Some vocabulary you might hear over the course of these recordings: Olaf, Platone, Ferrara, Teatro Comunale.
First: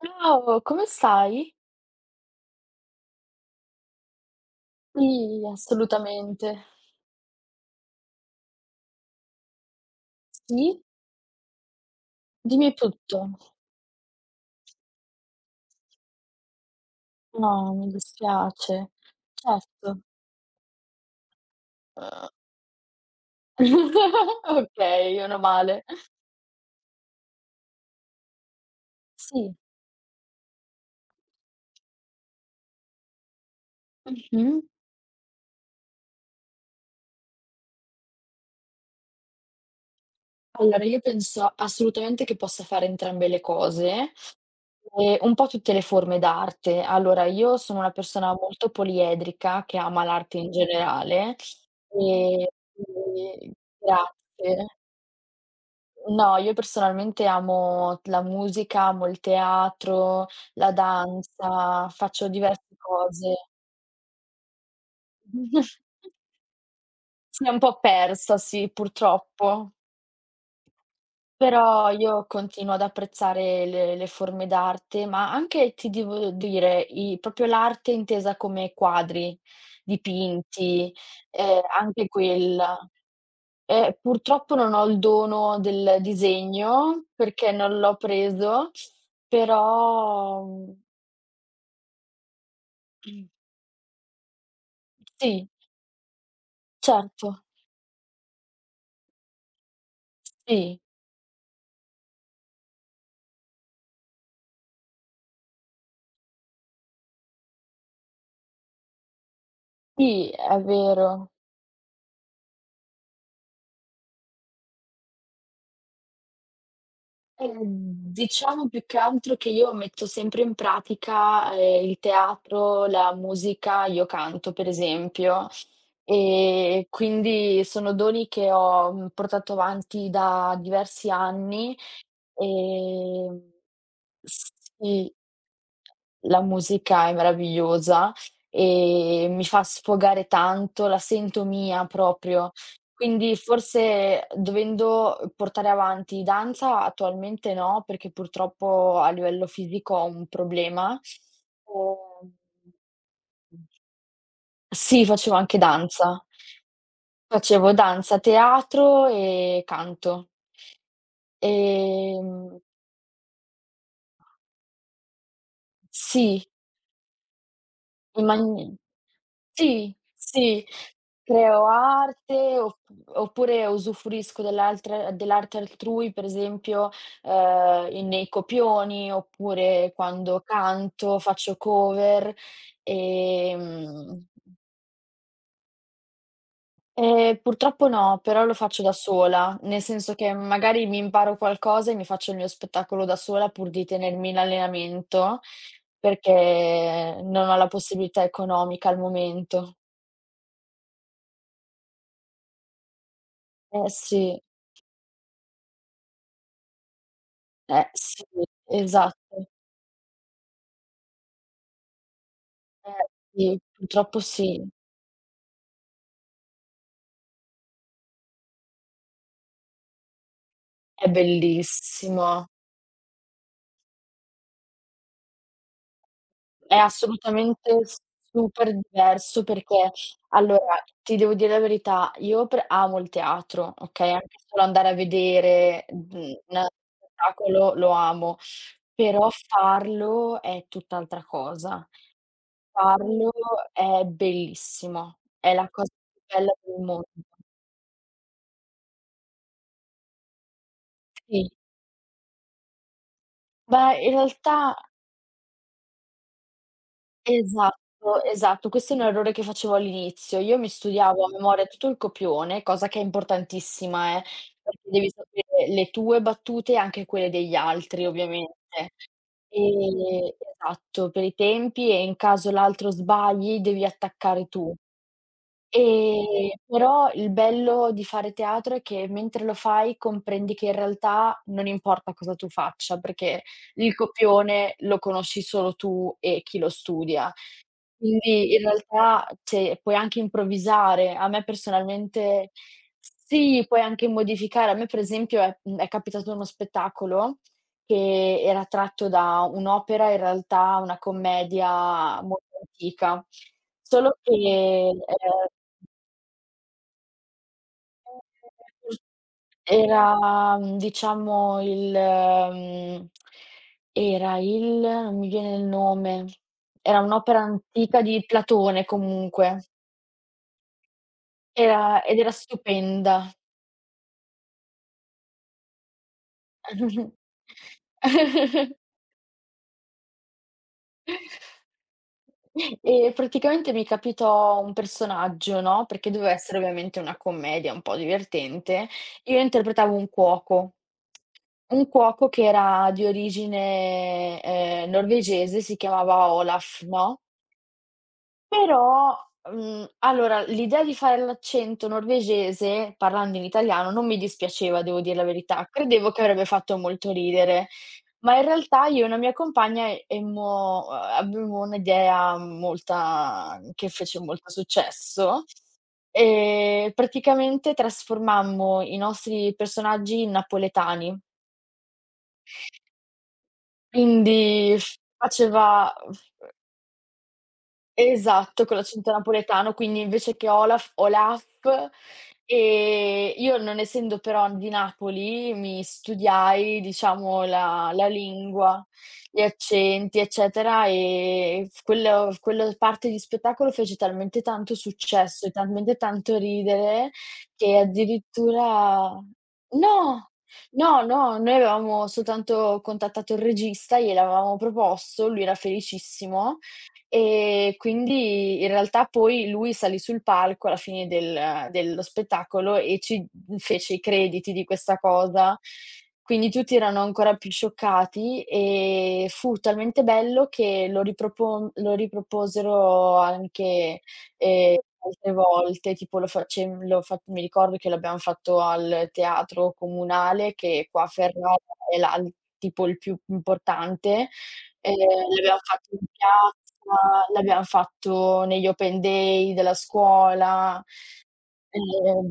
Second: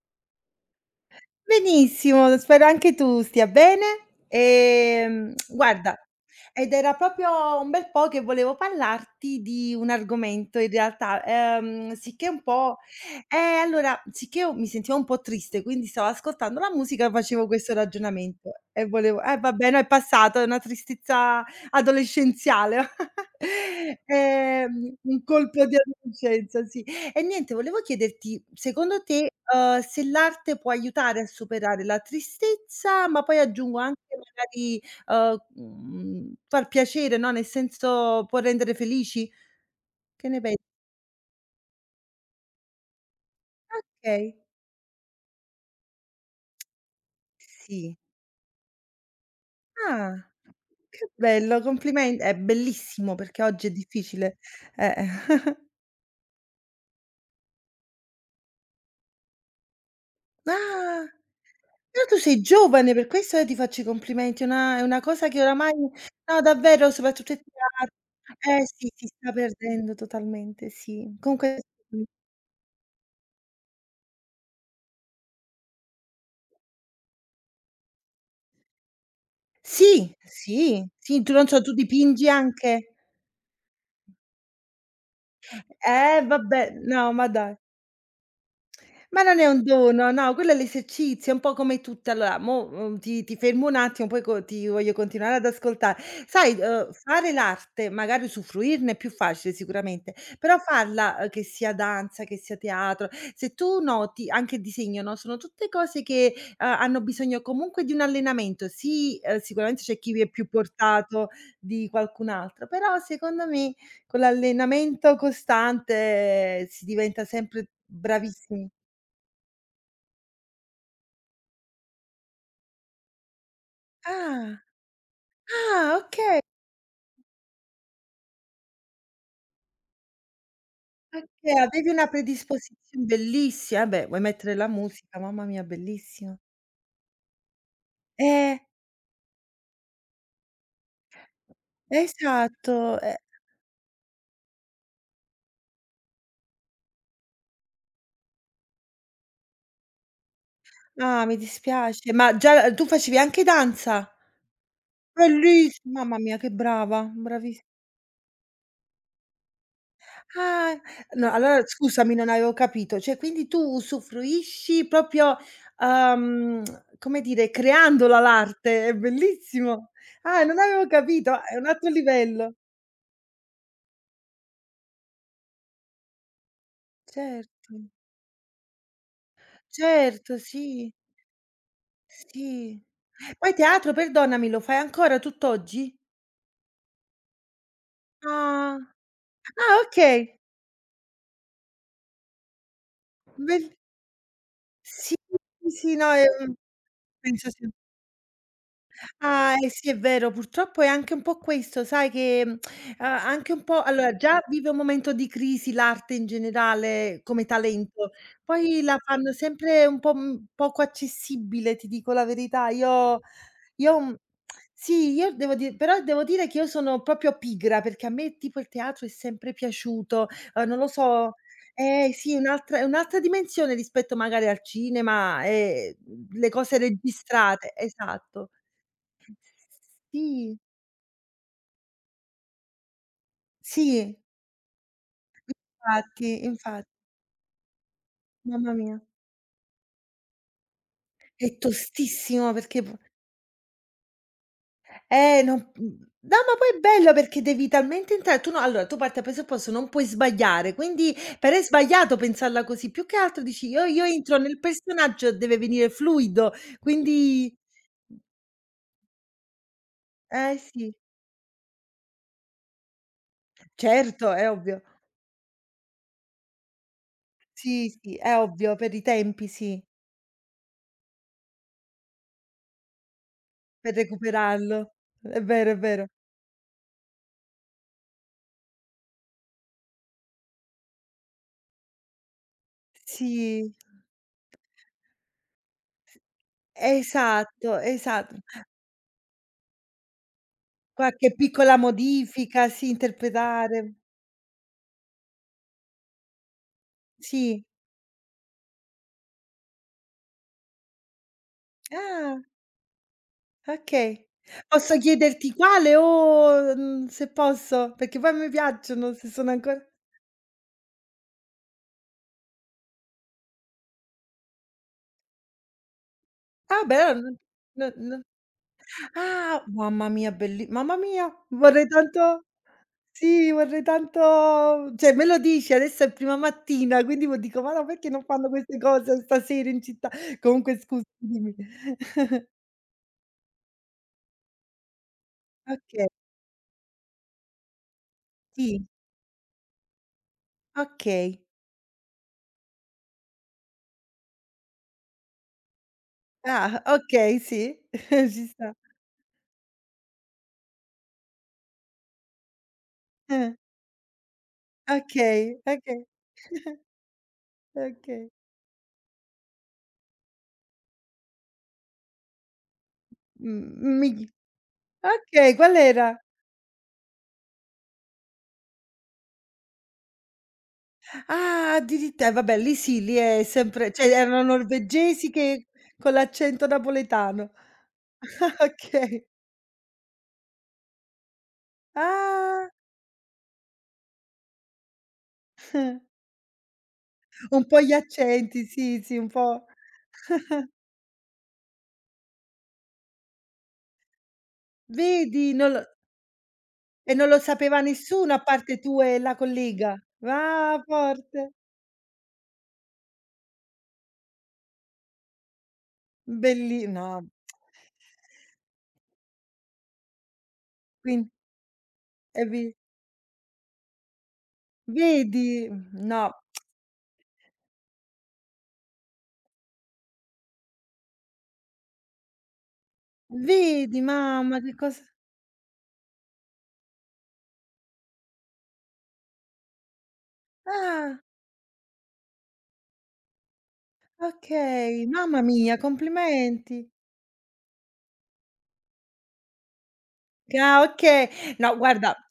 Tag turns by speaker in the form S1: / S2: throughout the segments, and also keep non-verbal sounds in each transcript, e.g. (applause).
S1: Ciao, come stai?
S2: Benissimo, spero anche tu stia bene.
S1: Sì,
S2: Guarda,
S1: assolutamente.
S2: ed era proprio un bel po' che volevo parlarti di un argomento in
S1: Sì?
S2: realtà, sicché un
S1: Dimmi
S2: po',
S1: tutto.
S2: allora, sicché io mi sentivo un po' triste, quindi stavo ascoltando la musica e facevo
S1: No,
S2: questo
S1: mi
S2: ragionamento e
S1: dispiace.
S2: volevo vabbè, no, è
S1: Certo.
S2: passato, è una tristezza
S1: (laughs)
S2: adolescenziale. (laughs)
S1: Okay,
S2: Un
S1: meno
S2: colpo di
S1: male.
S2: adolescenza, sì. E niente, volevo chiederti, secondo te,
S1: Sì.
S2: se l'arte può aiutare a superare la tristezza, ma poi aggiungo anche
S1: Mh-mh.
S2: magari, far piacere, no, nel senso può rendere felici? Che ne pensi?
S1: Allora io penso assolutamente che possa fare entrambe le cose,
S2: Okay.
S1: e un po' tutte le forme d'arte. Allora, io sono una
S2: Sì.
S1: persona molto poliedrica, che ama
S2: Ah,
S1: l'arte in
S2: che
S1: generale,
S2: bello, complimen è
S1: e
S2: bellissimo perché
S1: quindi
S2: oggi è difficile.
S1: grazie.
S2: Eh. (laughs)
S1: No, io personalmente amo la musica, amo il teatro, la
S2: Ah,
S1: danza,
S2: però tu
S1: faccio
S2: sei
S1: diverse
S2: giovane, per
S1: cose.
S2: questo io ti faccio i complimenti, è una cosa che oramai
S1: (laughs)
S2: no, davvero, soprattutto il
S1: Si è un po'
S2: teatro.
S1: persa,
S2: Eh
S1: sì,
S2: sì, si sta
S1: purtroppo.
S2: perdendo totalmente, sì. Comunque
S1: Però io continuo ad apprezzare le forme d'arte, ma anche ti devo dire, i proprio l'arte intesa come quadri,
S2: sì, sì,
S1: dipinti,
S2: sì, tu non so, tu
S1: anche
S2: dipingi
S1: quella.
S2: anche?
S1: Purtroppo non ho il dono del
S2: Vabbè,
S1: disegno,
S2: no, ma
S1: perché
S2: dai.
S1: non l'ho preso,
S2: Ma non è un dono, no,
S1: però,
S2: quello è l'esercizio, è un po' come tutte allora mo, ti fermo un attimo, poi co ti voglio continuare ad
S1: sì,
S2: ascoltare. Sai,
S1: certo,
S2: fare l'arte, magari usufruirne è più facile sicuramente, però
S1: sì,
S2: farla, che sia danza, che sia teatro, se tu noti anche disegno, no, sono tutte cose che, hanno bisogno comunque di un allenamento. Sì, sicuramente c'è chi è
S1: sì,
S2: più
S1: è
S2: portato
S1: vero.
S2: di qualcun altro, però secondo me con l'allenamento costante si diventa sempre bravissimi.
S1: Diciamo più che altro che io metto sempre in pratica, il teatro, la musica, io canto
S2: Ah,
S1: per esempio,
S2: ah, okay,
S1: quindi sono doni che ho, portato avanti da diversi
S2: okay,
S1: anni,
S2: avevi una predisposizion
S1: ehm
S2: bellissima. Eh beh, vuoi mettere la
S1: sì.
S2: musica, mamma mia bellissima.
S1: La musica è meravigliosa
S2: Eh,
S1: e mi fa sfogare tanto, la sento mia proprio.
S2: esatto, eh.
S1: Quindi forse dovendo, portare avanti danza attualmente no, perché purtroppo a livello fisico ho un problema.
S2: Ah, mi dispiace,
S1: Ehm
S2: ma già tu facevi anche danza?
S1: Sì, facevo anche
S2: Bellissi Mamma
S1: danza.
S2: mia che brava, bravis
S1: Facevo danza, teatro e canto.
S2: ah, no allora scusami non avevo
S1: Ehm
S2: capito, cioè quindi tu usufruisci proprio,
S1: sì,
S2: uhm, come dire, creandola
S1: in magni
S2: l'arte, è bellissimo.
S1: sì,
S2: Ah, non
S1: sì,
S2: avevo capito, è un
S1: creo
S2: altro livello.
S1: arte op oppure usufruisco dell'arte altrui, per esempio,
S2: Certo.
S1: in nei copioni, oppure
S2: Certo,
S1: quando
S2: sì,
S1: canto, faccio cover,
S2: sì. Poi teatro,
S1: ehm,
S2: perdonami, lo fai ancora tutt'oggi?
S1: purtroppo no, però lo
S2: Ah.
S1: faccio da sola,
S2: Ah,
S1: nel senso che
S2: okay.
S1: magari mi imparo qualcosa e mi faccio il mio spettacolo da sola
S2: Bel
S1: pur di tenermi in
S2: sì,
S1: allenamento,
S2: sì, sì, no,
S1: perché non
S2: penso
S1: ho
S2: sì.
S1: la possibilità economica al
S2: Ah, eh
S1: momento.
S2: sì, è vero, purtroppo è anche un po' questo, sai che, a anche un po'
S1: Eh
S2: allora
S1: sì.
S2: già vive un momento di crisi l'arte in generale come talento,
S1: Sì,
S2: poi la fanno
S1: esatto.
S2: sempre un po' poco accessibile, ti dico la verità.
S1: Eh, sì,
S2: Io mhmm,
S1: purtroppo sì.
S2: sì, io devo di però devo dire che io sono proprio pigra, perché a me tipo il teatro è sempre piaciuto, non lo
S1: È
S2: so eh sì,
S1: bellissimo.
S2: un'altra dimensione rispetto magari al cinema e, le
S1: È
S2: cose registrate,
S1: assolutamente
S2: esatto.
S1: super diverso perché
S2: Sì,
S1: allora, ti devo dire la verità, io pre amo il teatro, okay,
S2: sì,
S1: anche solo andare a vedere,
S2: infatti,
S1: una
S2: infatti,
S1: spettacolo lo amo,
S2: mamma mia.
S1: però farlo è tutt'altra
S2: È
S1: cosa.
S2: tostissimo perché p
S1: Farlo è bellissimo,
S2: eh,
S1: è
S2: non
S1: la cosa più
S2: no,
S1: bella
S2: ma poi è
S1: del mondo.
S2: bello perché devi talmente entrare tu no allora, tu parti dal presupposto non puoi sbagliare, quindi
S1: Sì,
S2: per è sbagliato pensarla così, più che altro dici:
S1: ma
S2: "Io
S1: in
S2: entro nel
S1: realtà.
S2: personaggio, deve venire fluido", quindi
S1: Esatto, esatto. Questo è un errore che facevo all'inizio.
S2: eh
S1: Io mi
S2: sì,
S1: studiavo a memoria tutto il copione, cosa che è importantissima,
S2: certo, è
S1: perché
S2: ovvio.
S1: devi sapere le tue battute e anche quelle degli
S2: Sì,
S1: altri
S2: sì, è
S1: ovviamente.
S2: ovvio, per i tempi sì,
S1: Ehm, esatto, per i tempi e in caso l'altro sbagli devi
S2: per
S1: attaccare tu.
S2: recuperarlo. È vero, è vero.
S1: Però il bello di fare teatro è che mentre lo fai comprendi che in realtà non importa cosa tu faccia,
S2: Sì.
S1: perché il copione lo conosci solo tu e chi lo studia.
S2: Esatto, esatto.
S1: Quindi in realtà, cioè, puoi anche improvvisare. A
S2: Qualche
S1: me
S2: piccola
S1: personalmente
S2: modifica, sì,
S1: sì, puoi
S2: interpretare.
S1: anche modificare. A me per esempio è capitato uno spettacolo
S2: Sì.
S1: che era tratto da un'opera, in realtà una commedia
S2: Ah.
S1: molto antica. Solo
S2: Okay.
S1: che,
S2: Posso chiederti quale o se posso? Perché poi a me piacciono, se sono ancora
S1: era, diciamo il era il non mi viene il nome.
S2: ah beh,
S1: Era
S2: allora non
S1: un'opera
S2: non
S1: antica
S2: non
S1: di Platone
S2: ah,
S1: comunque.
S2: mamma mia belli mamma mia,
S1: Era
S2: vorrei
S1: ed era
S2: tanto
S1: stupenda.
S2: sì, vorrei tanto cioè me lo dici, adesso è prima mattina, quindi mo dico: "Ma no, perché non fanno queste cose stasera in città?" Comunque scusa, dimmi.
S1: E praticamente mi capitò un personaggio, no,
S2: Okay,
S1: perché doveva essere ovviamente una commedia un po'
S2: sì,
S1: divertente. Io interpretavo
S2: okay.
S1: un cuoco che era di origine, norvegese, si chiamava
S2: Ah,
S1: Olaf, no?
S2: okay, sì, (laughs) ci sta.
S1: Però, allora l'idea di fare l'accento norvegese, parlando in
S2: Eh,
S1: italiano, non mi dispiaceva, devo dir la
S2: okay,
S1: verità.
S2: okay,
S1: Credevo che avrebbe fatto molto ridere,
S2: okay.
S1: ma in realtà io e una mia compagna emmo avemmo un'idea molta che
S2: Mhmm, mi
S1: fece molto successo,
S2: Okay, qual era?
S1: e praticamente trasformammo i nostri personaggi in napoletani.
S2: Ah, addiritt eh vabbè lì sì, lì è sempre cioè erano
S1: Quindi
S2: norvegesi che
S1: faceva.
S2: con l'accento napoletano. (laughs)
S1: Esatto, con l'accento
S2: Okay.
S1: napoletano, quindi invece che Olaf, Olaf.
S2: Ah,
S1: Io non essendo però di Napoli, mi studiai diciamo
S2: un po'
S1: la
S2: gli
S1: la
S2: accenti,
S1: lingua,
S2: sì, sì, un
S1: gli
S2: po'
S1: accenti, eccetera, f quello quella parte di spettacolo fece talmente tanto successo e
S2: vedi, non lo
S1: talmente tanto ridere
S2: e non lo sapeva
S1: che
S2: nessuno a parte tu e
S1: addirittura,
S2: la collega?
S1: no,
S2: Ah,
S1: no, no,
S2: forte.
S1: noi avevamo soltanto contattato il regista, gliel'avevamo proposto, lui era felicissimo
S2: Belli no.
S1: e quindi in realtà poi lui salì sul palco alla fine
S2: Quin
S1: dello
S2: e vi
S1: spettacolo e ci fece i crediti di questa cosa.
S2: vedi? No.
S1: Quindi tutti erano ancora più scioccati e fu talmente bello che lo riproposero
S2: Vedi,
S1: anche,
S2: mamma che cosa
S1: altre volte, tipo lo facem lo fa mi ricordo che l'abbiamo fatto al Teatro Comunale che qua a
S2: ah,
S1: Ferrara è la l tipo il più importante. Ehm,
S2: okay, mamma
S1: l'abbiam
S2: mia,
S1: fatto in
S2: complimenti.
S1: piazza, l'abbiam fatto negli open day della
S2: Ah,
S1: scuola,
S2: okay. No, guarda,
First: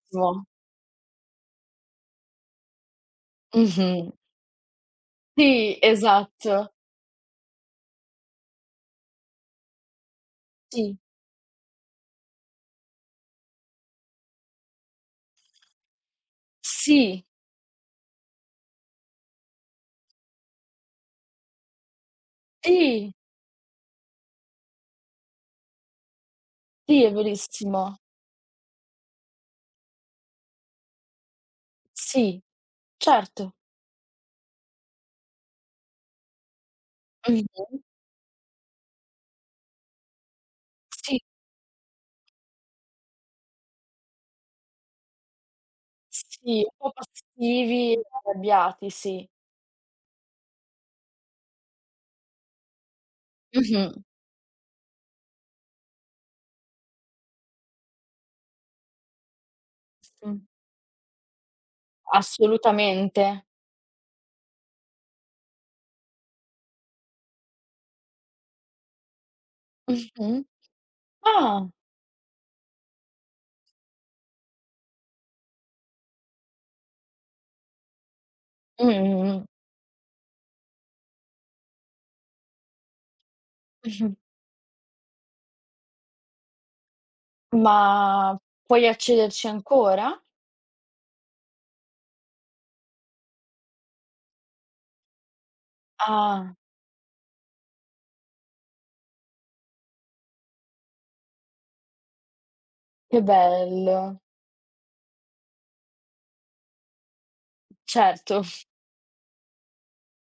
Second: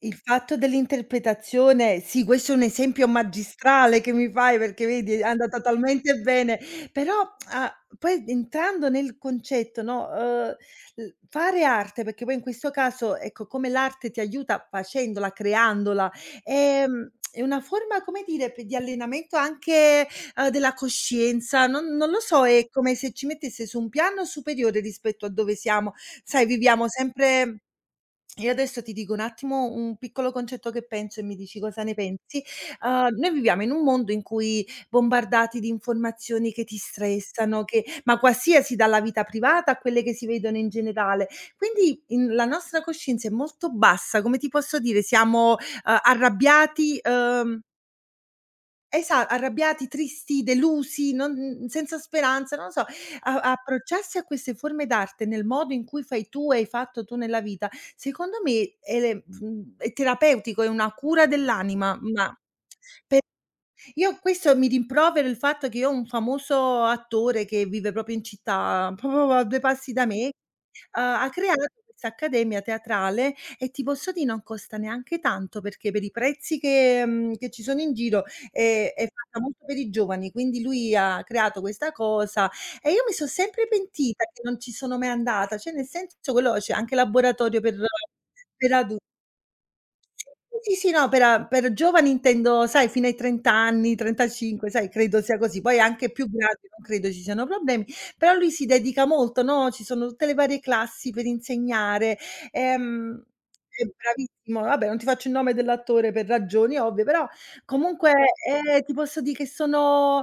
S2: il fatto dell'interpretazione sì, questo è un esempio magistrale
S1: Mh-mh.
S2: che mi fai, perché vedi è andata
S1: Sì,
S2: talmente bene,
S1: esatto.
S2: però, ah, poi entrando nel concetto, no,
S1: Sì,
S2: l fare arte, perché poi in questo caso, ecco, come l'arte ti aiuta facendola, creandola,
S1: sì,
S2: è una forma, come dire, pe di allenamento anche, della coscienza, non lo so, è come se
S1: sì,
S2: ci mettesse su un piano superiore rispetto a dove siamo. Sai, viviamo
S1: sì, è
S2: sempre
S1: verissimo.
S2: io adesso ti dico un attimo un piccolo concetto che penso e mi dici cosa ne
S1: Sì,
S2: pensi. Noi
S1: certo.
S2: viviamo in un mondo in cui bombardati di informazioni che ti stressano,
S1: Mh-mh.
S2: che ma qualsiasi dalla vita privata a quelle che si vedono in
S1: Sì,
S2: generale. Quindi in la nostra coscienza è molto bassa, come ti posso dire, siamo,
S1: sì, un po'
S2: arrabbiati,
S1: passivi e arrabbiati,
S2: Esa
S1: sì.
S2: arrabbiati, tristi, delusi, non senza speranza, non lo so. A
S1: Mh-mh.
S2: Approcciarsi a queste forme d'arte nel modo in cui fai tu e hai fatto tu nella vita, secondo me è
S1: Sì,
S2: terapeutico, è una cura dell'anima, ma pe
S1: assolutamente.
S2: io questo mi rimprovero il fatto che io ho un famoso attore che vive proprio in città, proprio a 2 passi da me,
S1: Mh-mh.
S2: ha
S1: Ah.
S2: creato questa accademia teatrale e ti posso dì non costa neanche tanto, perché per i prezzi che ci sono in giro
S1: Mh,
S2: è
S1: mh,
S2: fatta
S1: mh.
S2: molto per i giovani, quindi lui ha creato questa cosa e io mi so' sempre
S1: Mh-mh.
S2: pentita che non ci sono mai andata, cioè nel senso quello c'è anche laboratorio
S1: Ma
S2: per
S1: puoi
S2: adu
S1: accederci ancora?
S2: sì, sì, no, per giovani intendo, sai, fino ai 30 anni, 35, sai, credo sia così. Poi anche più
S1: Ah,
S2: grandi non credo ci siano problemi, però lui si dedica molto, no, ci sono tutte le varie classi per insegnare,
S1: che
S2: ehm, è
S1: bello.
S2: bravissimo. Vabbè, non ti faccio il nome dell'attore per ragioni ovvie, però comunque,
S1: Certo.
S2: ti posso dì che sono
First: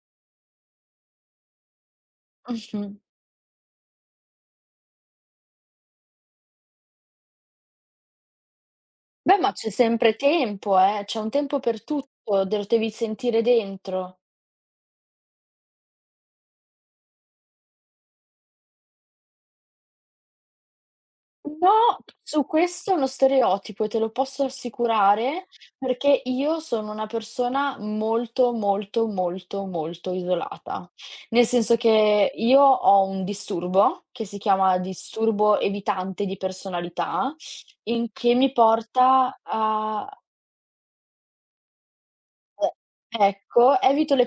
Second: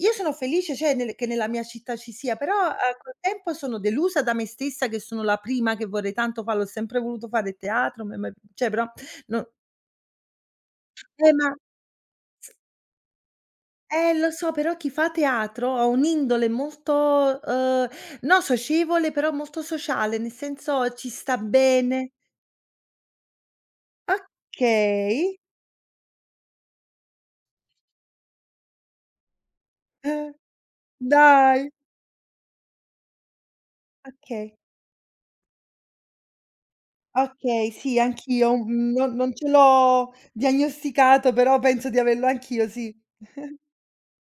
S2: io sono felice, cioè, nella mia città ci sia, però,
S1: Mh-mh.
S2: col tempo sono delusa da me stessa che sono la prima che vorrei tanto fa l'ho sempre voluto fare teatro, m m cioè però
S1: Beh,
S2: No
S1: ma c'è sempre tempo, c'è un
S2: eh, ma
S1: tempo per tutto, te lo devi sentire dentro.
S2: lo so, però chi fa teatro ha un'indole molto, no socievole, però molto sociale, nel senso ci sta
S1: No,
S2: bene.
S1: su questo è uno stereotipo e te lo posso
S2: Okay,
S1: assicurare, perché io sono una persona molto, molto, molto, molto
S2: eh,
S1: isolata. Nel
S2: dai,
S1: senso che io ho un disturbo, che si
S2: okay,
S1: chiama disturbo evitante di personalità,
S2: okay, sì,
S1: in che mi
S2: anch'io, non
S1: porta
S2: ce l'ho
S1: a
S2: diagnosticato, però penso di averlo anch'io, sì.
S1: E ecco, evito le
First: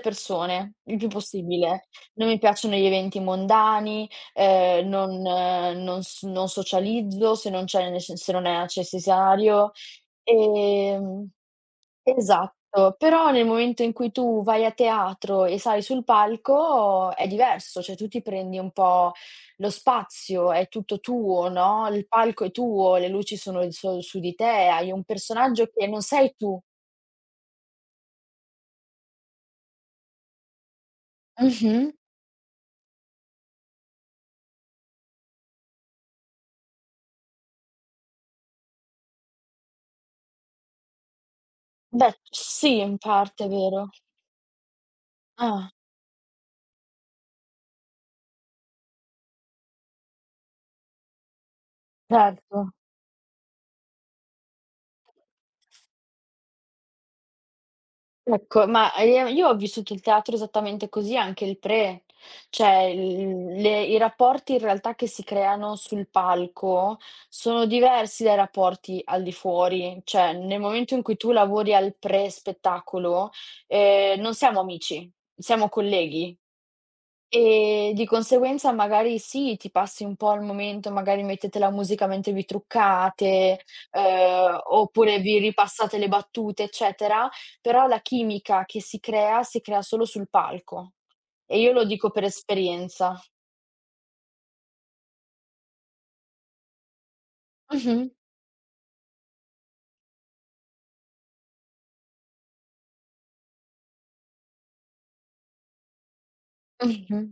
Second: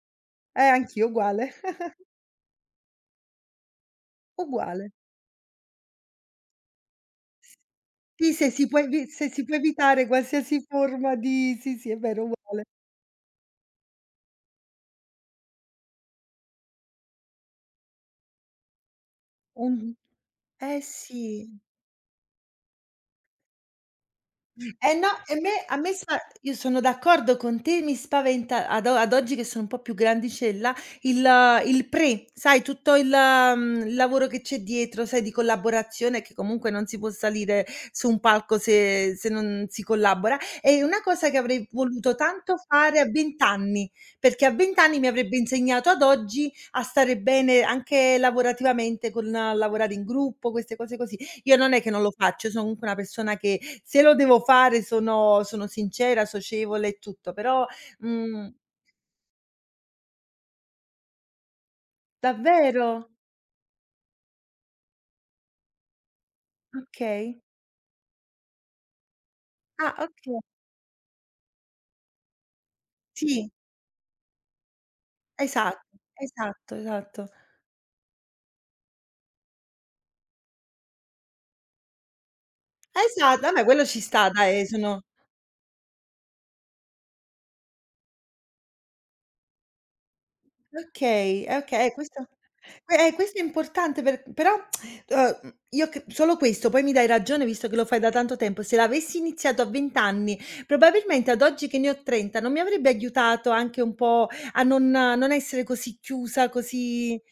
S1: persone il
S2: Anch'io
S1: più
S2: uguale,
S1: possibile.
S2: (laughs)
S1: Non mi piacciono gli eventi mondani,
S2: uguale.
S1: non socializzo se non c'è nece
S2: Sì,
S1: se non è
S2: se si può
S1: necessario.
S2: evitare qualsiasi forma
S1: Ehm
S2: di sì, sì, è vero, uguale.
S1: esatto, però nel momento in cui tu vai a teatro e sali sul palco è diverso, cioè tu ti prendi un po' lo
S2: Un
S1: spazio, è
S2: Eh
S1: tutto
S2: sì.
S1: tuo, no, il palco è tuo, le luci sono il so su di te, hai
S2: Eh
S1: un
S2: no, e me
S1: personaggio
S2: a
S1: che
S2: me
S1: non
S2: sa
S1: sei
S2: io
S1: tu.
S2: sono d'accordo con te, mi spaventa ad oggi che sono un po' più grandicella, il
S1: Mh-mh.
S2: sai tutto il lavoro che c'è dietro, sai, di collaborazione che comunque non si può salire su un palco se non si collabora. È una cosa che avrei voluto
S1: Beh,
S2: tanto
S1: sì,
S2: fare
S1: in
S2: a 20
S1: parte è vero.
S2: anni, perché a 20 anni mi avrebbe
S1: Ah,
S2: insegnato ad oggi a stare bene anche lavorativamente con lavorare in gruppo, queste cose così. Io non è che non lo faccio, io sono
S1: certo.
S2: comunque una persona che se lo devo fare sono sincera, socievole e tutto, però mhmm,
S1: Ecco, ma, io ho vissuto il teatro esattamente così, anche il pre. Cioè,
S2: davvero?
S1: il le i rapporti in realtà che si creano sul palco
S2: Okay.
S1: sono diversi dai rapporti al di
S2: Ah,
S1: fuori. Cioè,
S2: okay.
S1: nel momento in cui tu lavori al pre spettacolo,
S2: Sì,
S1: non siamo amici, siamo
S2: esatto,
S1: colleghi.
S2: esatto, esatto.
S1: E di conseguenza magari sì, ti passi un po' il momento, magari mettete la musica mentre vi
S2: Esatto,
S1: truccate,
S2: vabbè quello ci sta dai, sono
S1: oppure vi ripassate le battute, eccetera, però la chimica che si crea solo sul palco.
S2: okay,
S1: E io lo
S2: okay,
S1: dico per
S2: questo eh,
S1: esperienza.
S2: questo è importante però, io c solo questo, poi mi dai ragione visto che lo fai
S1: Mh-mh,
S2: da tanto tempo, se l'avessi iniziato a 20 anni, probabilmente ad oggi che ne ho 30 non mi avrebbe aiutato anche un po' a non essere così chiusa, così
S1: mh-mh.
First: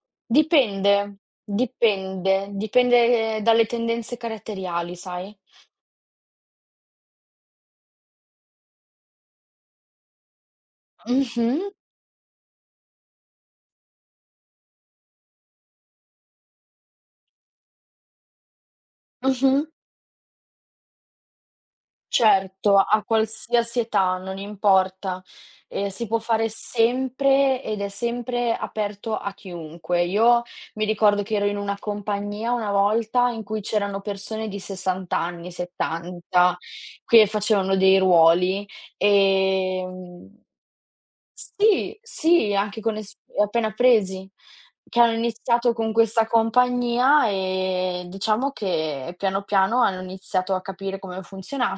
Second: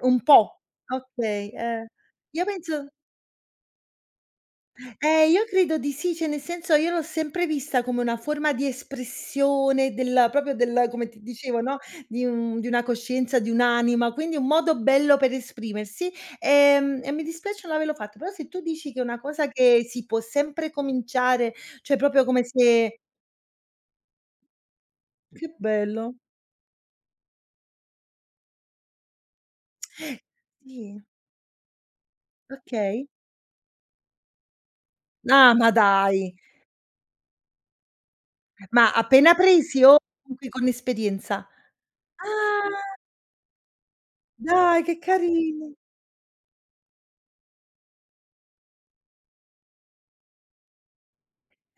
S2: un po'.
S1: Dipende,
S2: Okay, eh. Io
S1: dipende,
S2: penso
S1: dipende dalle tendenze caratteriali, sai.
S2: io credo di sì, cioè nel senso io l'ho sempre vista come una forma di espressione del proprio del come ti dicevo,
S1: Mh-mh,
S2: no, di una coscienza, di un'anima, quindi un modo bello per esprimersi, e mi dispiace non averlo fatto, però se tu dici che è una cosa
S1: mh-mh.
S2: che si può sempre cominciare, cioè proprio come
S1: Certo,
S2: se
S1: a qualsiasi età, non importa,
S2: che bello,
S1: si può fare sempre ed è sempre aperto a chiunque. Io mi
S2: sì,
S1: ricordo che ero in una compagnia una
S2: okay.
S1: volta in cui c'erano persone di 60 anni,
S2: Ah, ma dai,
S1: 70 che facevano dei ruoli,
S2: ma appena presi o
S1: ehm
S2: comunque con esperienza?
S1: sì, sì, anche con
S2: Ah,
S1: es appena presi,
S2: dai che
S1: che hanno
S2: carini.
S1: iniziato con questa compagnia e diciamo che piano piano hanno iniziato a capire come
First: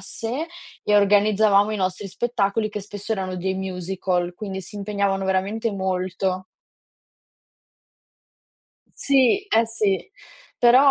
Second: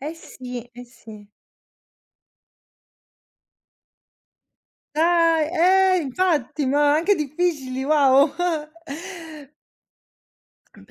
S2: Eh sì, eh
S1: e
S2: sì.
S1: organizzavamo i nostri spettacoli che spesso erano dei musical, quindi si impegnavano
S2: Dai,
S1: veramente molto.
S2: infatti, ma anche difficili, wow.
S1: Sì,
S2: (laughs)
S1: eh sì.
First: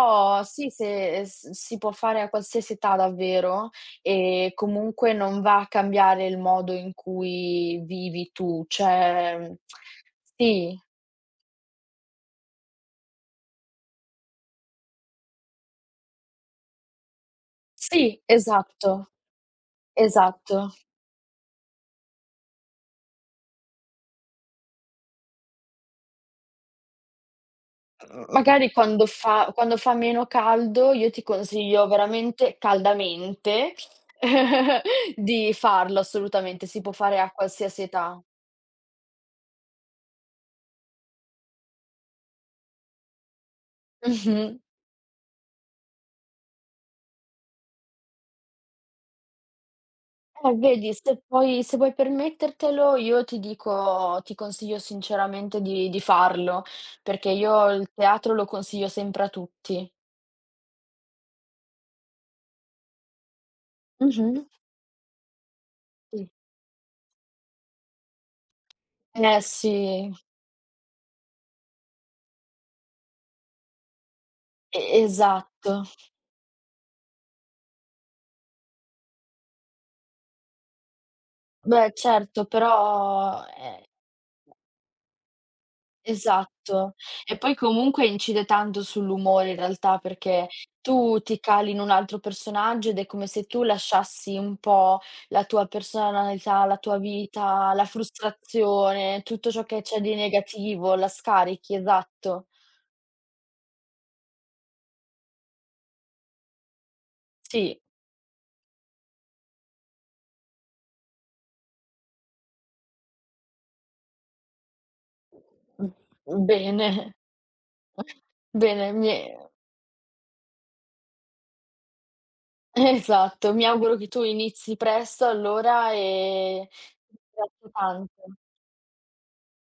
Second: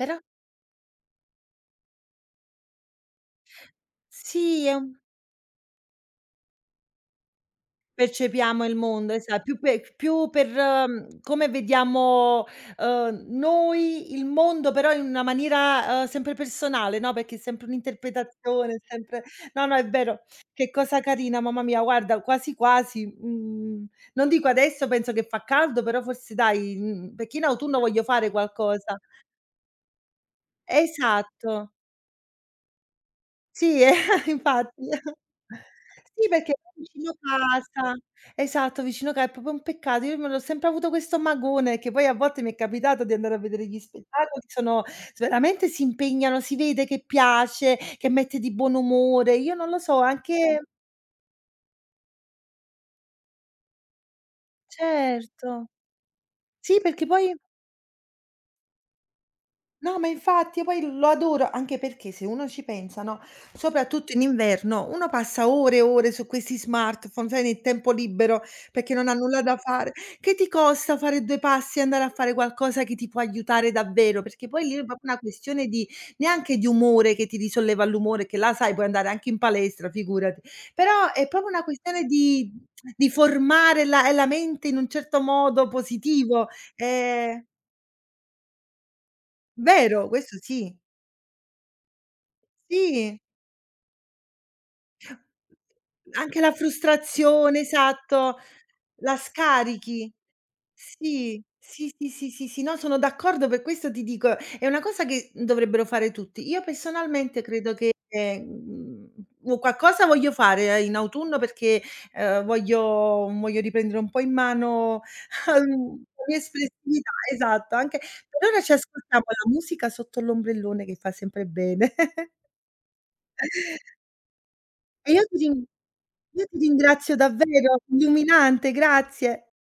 S2: Però
S1: sì, se s si può fare a qualsiasi età davvero e
S2: sì, è un
S1: comunque non va a cambiare il modo in cui vivi tu,
S2: percepiamo il mondo,
S1: cioè,
S2: esa più pe più per,
S1: sì,
S2: come vediamo, noi il mondo, però in una maniera, sempre personale, no, perché è sempre
S1: sì,
S2: un'interpretazione, è
S1: esatto,
S2: sempre no, no, è vero. Che
S1: esatto.
S2: cosa carina, mamma mia, guarda, quasi quasi, non dico adesso, penso che fa caldo, però forse dai, perché in autunno voglio
S1: M
S2: fare
S1: Magari
S2: qualcosa.
S1: quando fa meno caldo io ti
S2: Esatto.
S1: consiglio veramente caldamente
S2: Sì, (laughs) infatti.
S1: (laughs) di farlo
S2: Sì, perché è
S1: assolutamente, si può
S2: vicino
S1: fare a qualsiasi
S2: casa
S1: età.
S2: esatto, vicino ca è proprio un peccato. Io me l'ho sempre avuto questo magone, che poi a volte mi è capitato di andare a vedere gli spettacoli,
S1: Mh-mh.
S2: sono s veramente si impegnano, si vede che piace, che mette di buon umore. Io non lo so, anche
S1: Vedi, se puoi permettertelo, io ti dico ti consiglio sinceramente
S2: certo.
S1: di farlo,
S2: Sì, perché
S1: perché
S2: poi
S1: io il teatro lo consiglio sempre a tutti.
S2: no, ma infatti, poi lo adoro, anche perché se uno ci pensa, no, soprattutto in
S1: Mh-mh.
S2: inverno, uno passa ore e ore su
S1: Sì.
S2: questi smartphone, sai, nel tempo libero, perché non ha
S1: Eh
S2: nulla da fare.
S1: sì,
S2: Che ti costa fare 2 passi e andare a fare qualcosa che ti può aiutare davvero? Perché poi lì è
S1: e
S2: proprio una questione
S1: esatto.
S2: di neanche di umore che ti risolleva l'umore, che là sai puoi andare anche in palestra, figurati. Però è proprio una
S1: Beh
S2: questione
S1: certo,
S2: di
S1: però,
S2: formare la mente in un certo modo positivo.
S1: esatto. E
S2: Ehm
S1: poi comunque incide tanto sull'umore in realtà,
S2: Vero, questo
S1: perché
S2: sì.
S1: tu ti cali in un altro personaggio ed è
S2: Sì.
S1: come se tu lasciassi un po' la tua
S2: Anche la
S1: personalità, la tua
S2: frustrazione,
S1: vita, la
S2: esatto, la
S1: frustrazione, tutto ciò che c'è
S2: scarichi.
S1: di negativo, la
S2: Sì,
S1: scarichi,
S2: sì, sì, sì,
S1: esatto.
S2: sì, sì, no, sono d'accordo, per questo ti dico, è una cosa che dovrebbero fare tutti. Io personalmente credo
S1: Sì.
S2: che, u qualcosa voglio fare in autunno perché, voglio riprendere un po' in mano (laughs)
S1: Mh,
S2: la mia espressività,
S1: bene.
S2: esatto, anche
S1: (laughs)
S2: per ora ci
S1: Bene, mi
S2: ascoltiamo
S1: è
S2: la musica sotto l'ombrellone che fa sempre bene. (laughs)
S1: esatto, mi auguro che tu inizi
S2: E
S1: presto allora,
S2: io ti
S1: e
S2: ringrazio
S1: ti ringrazio
S2: davvero,
S1: tanto.
S2: illuminante, grazie.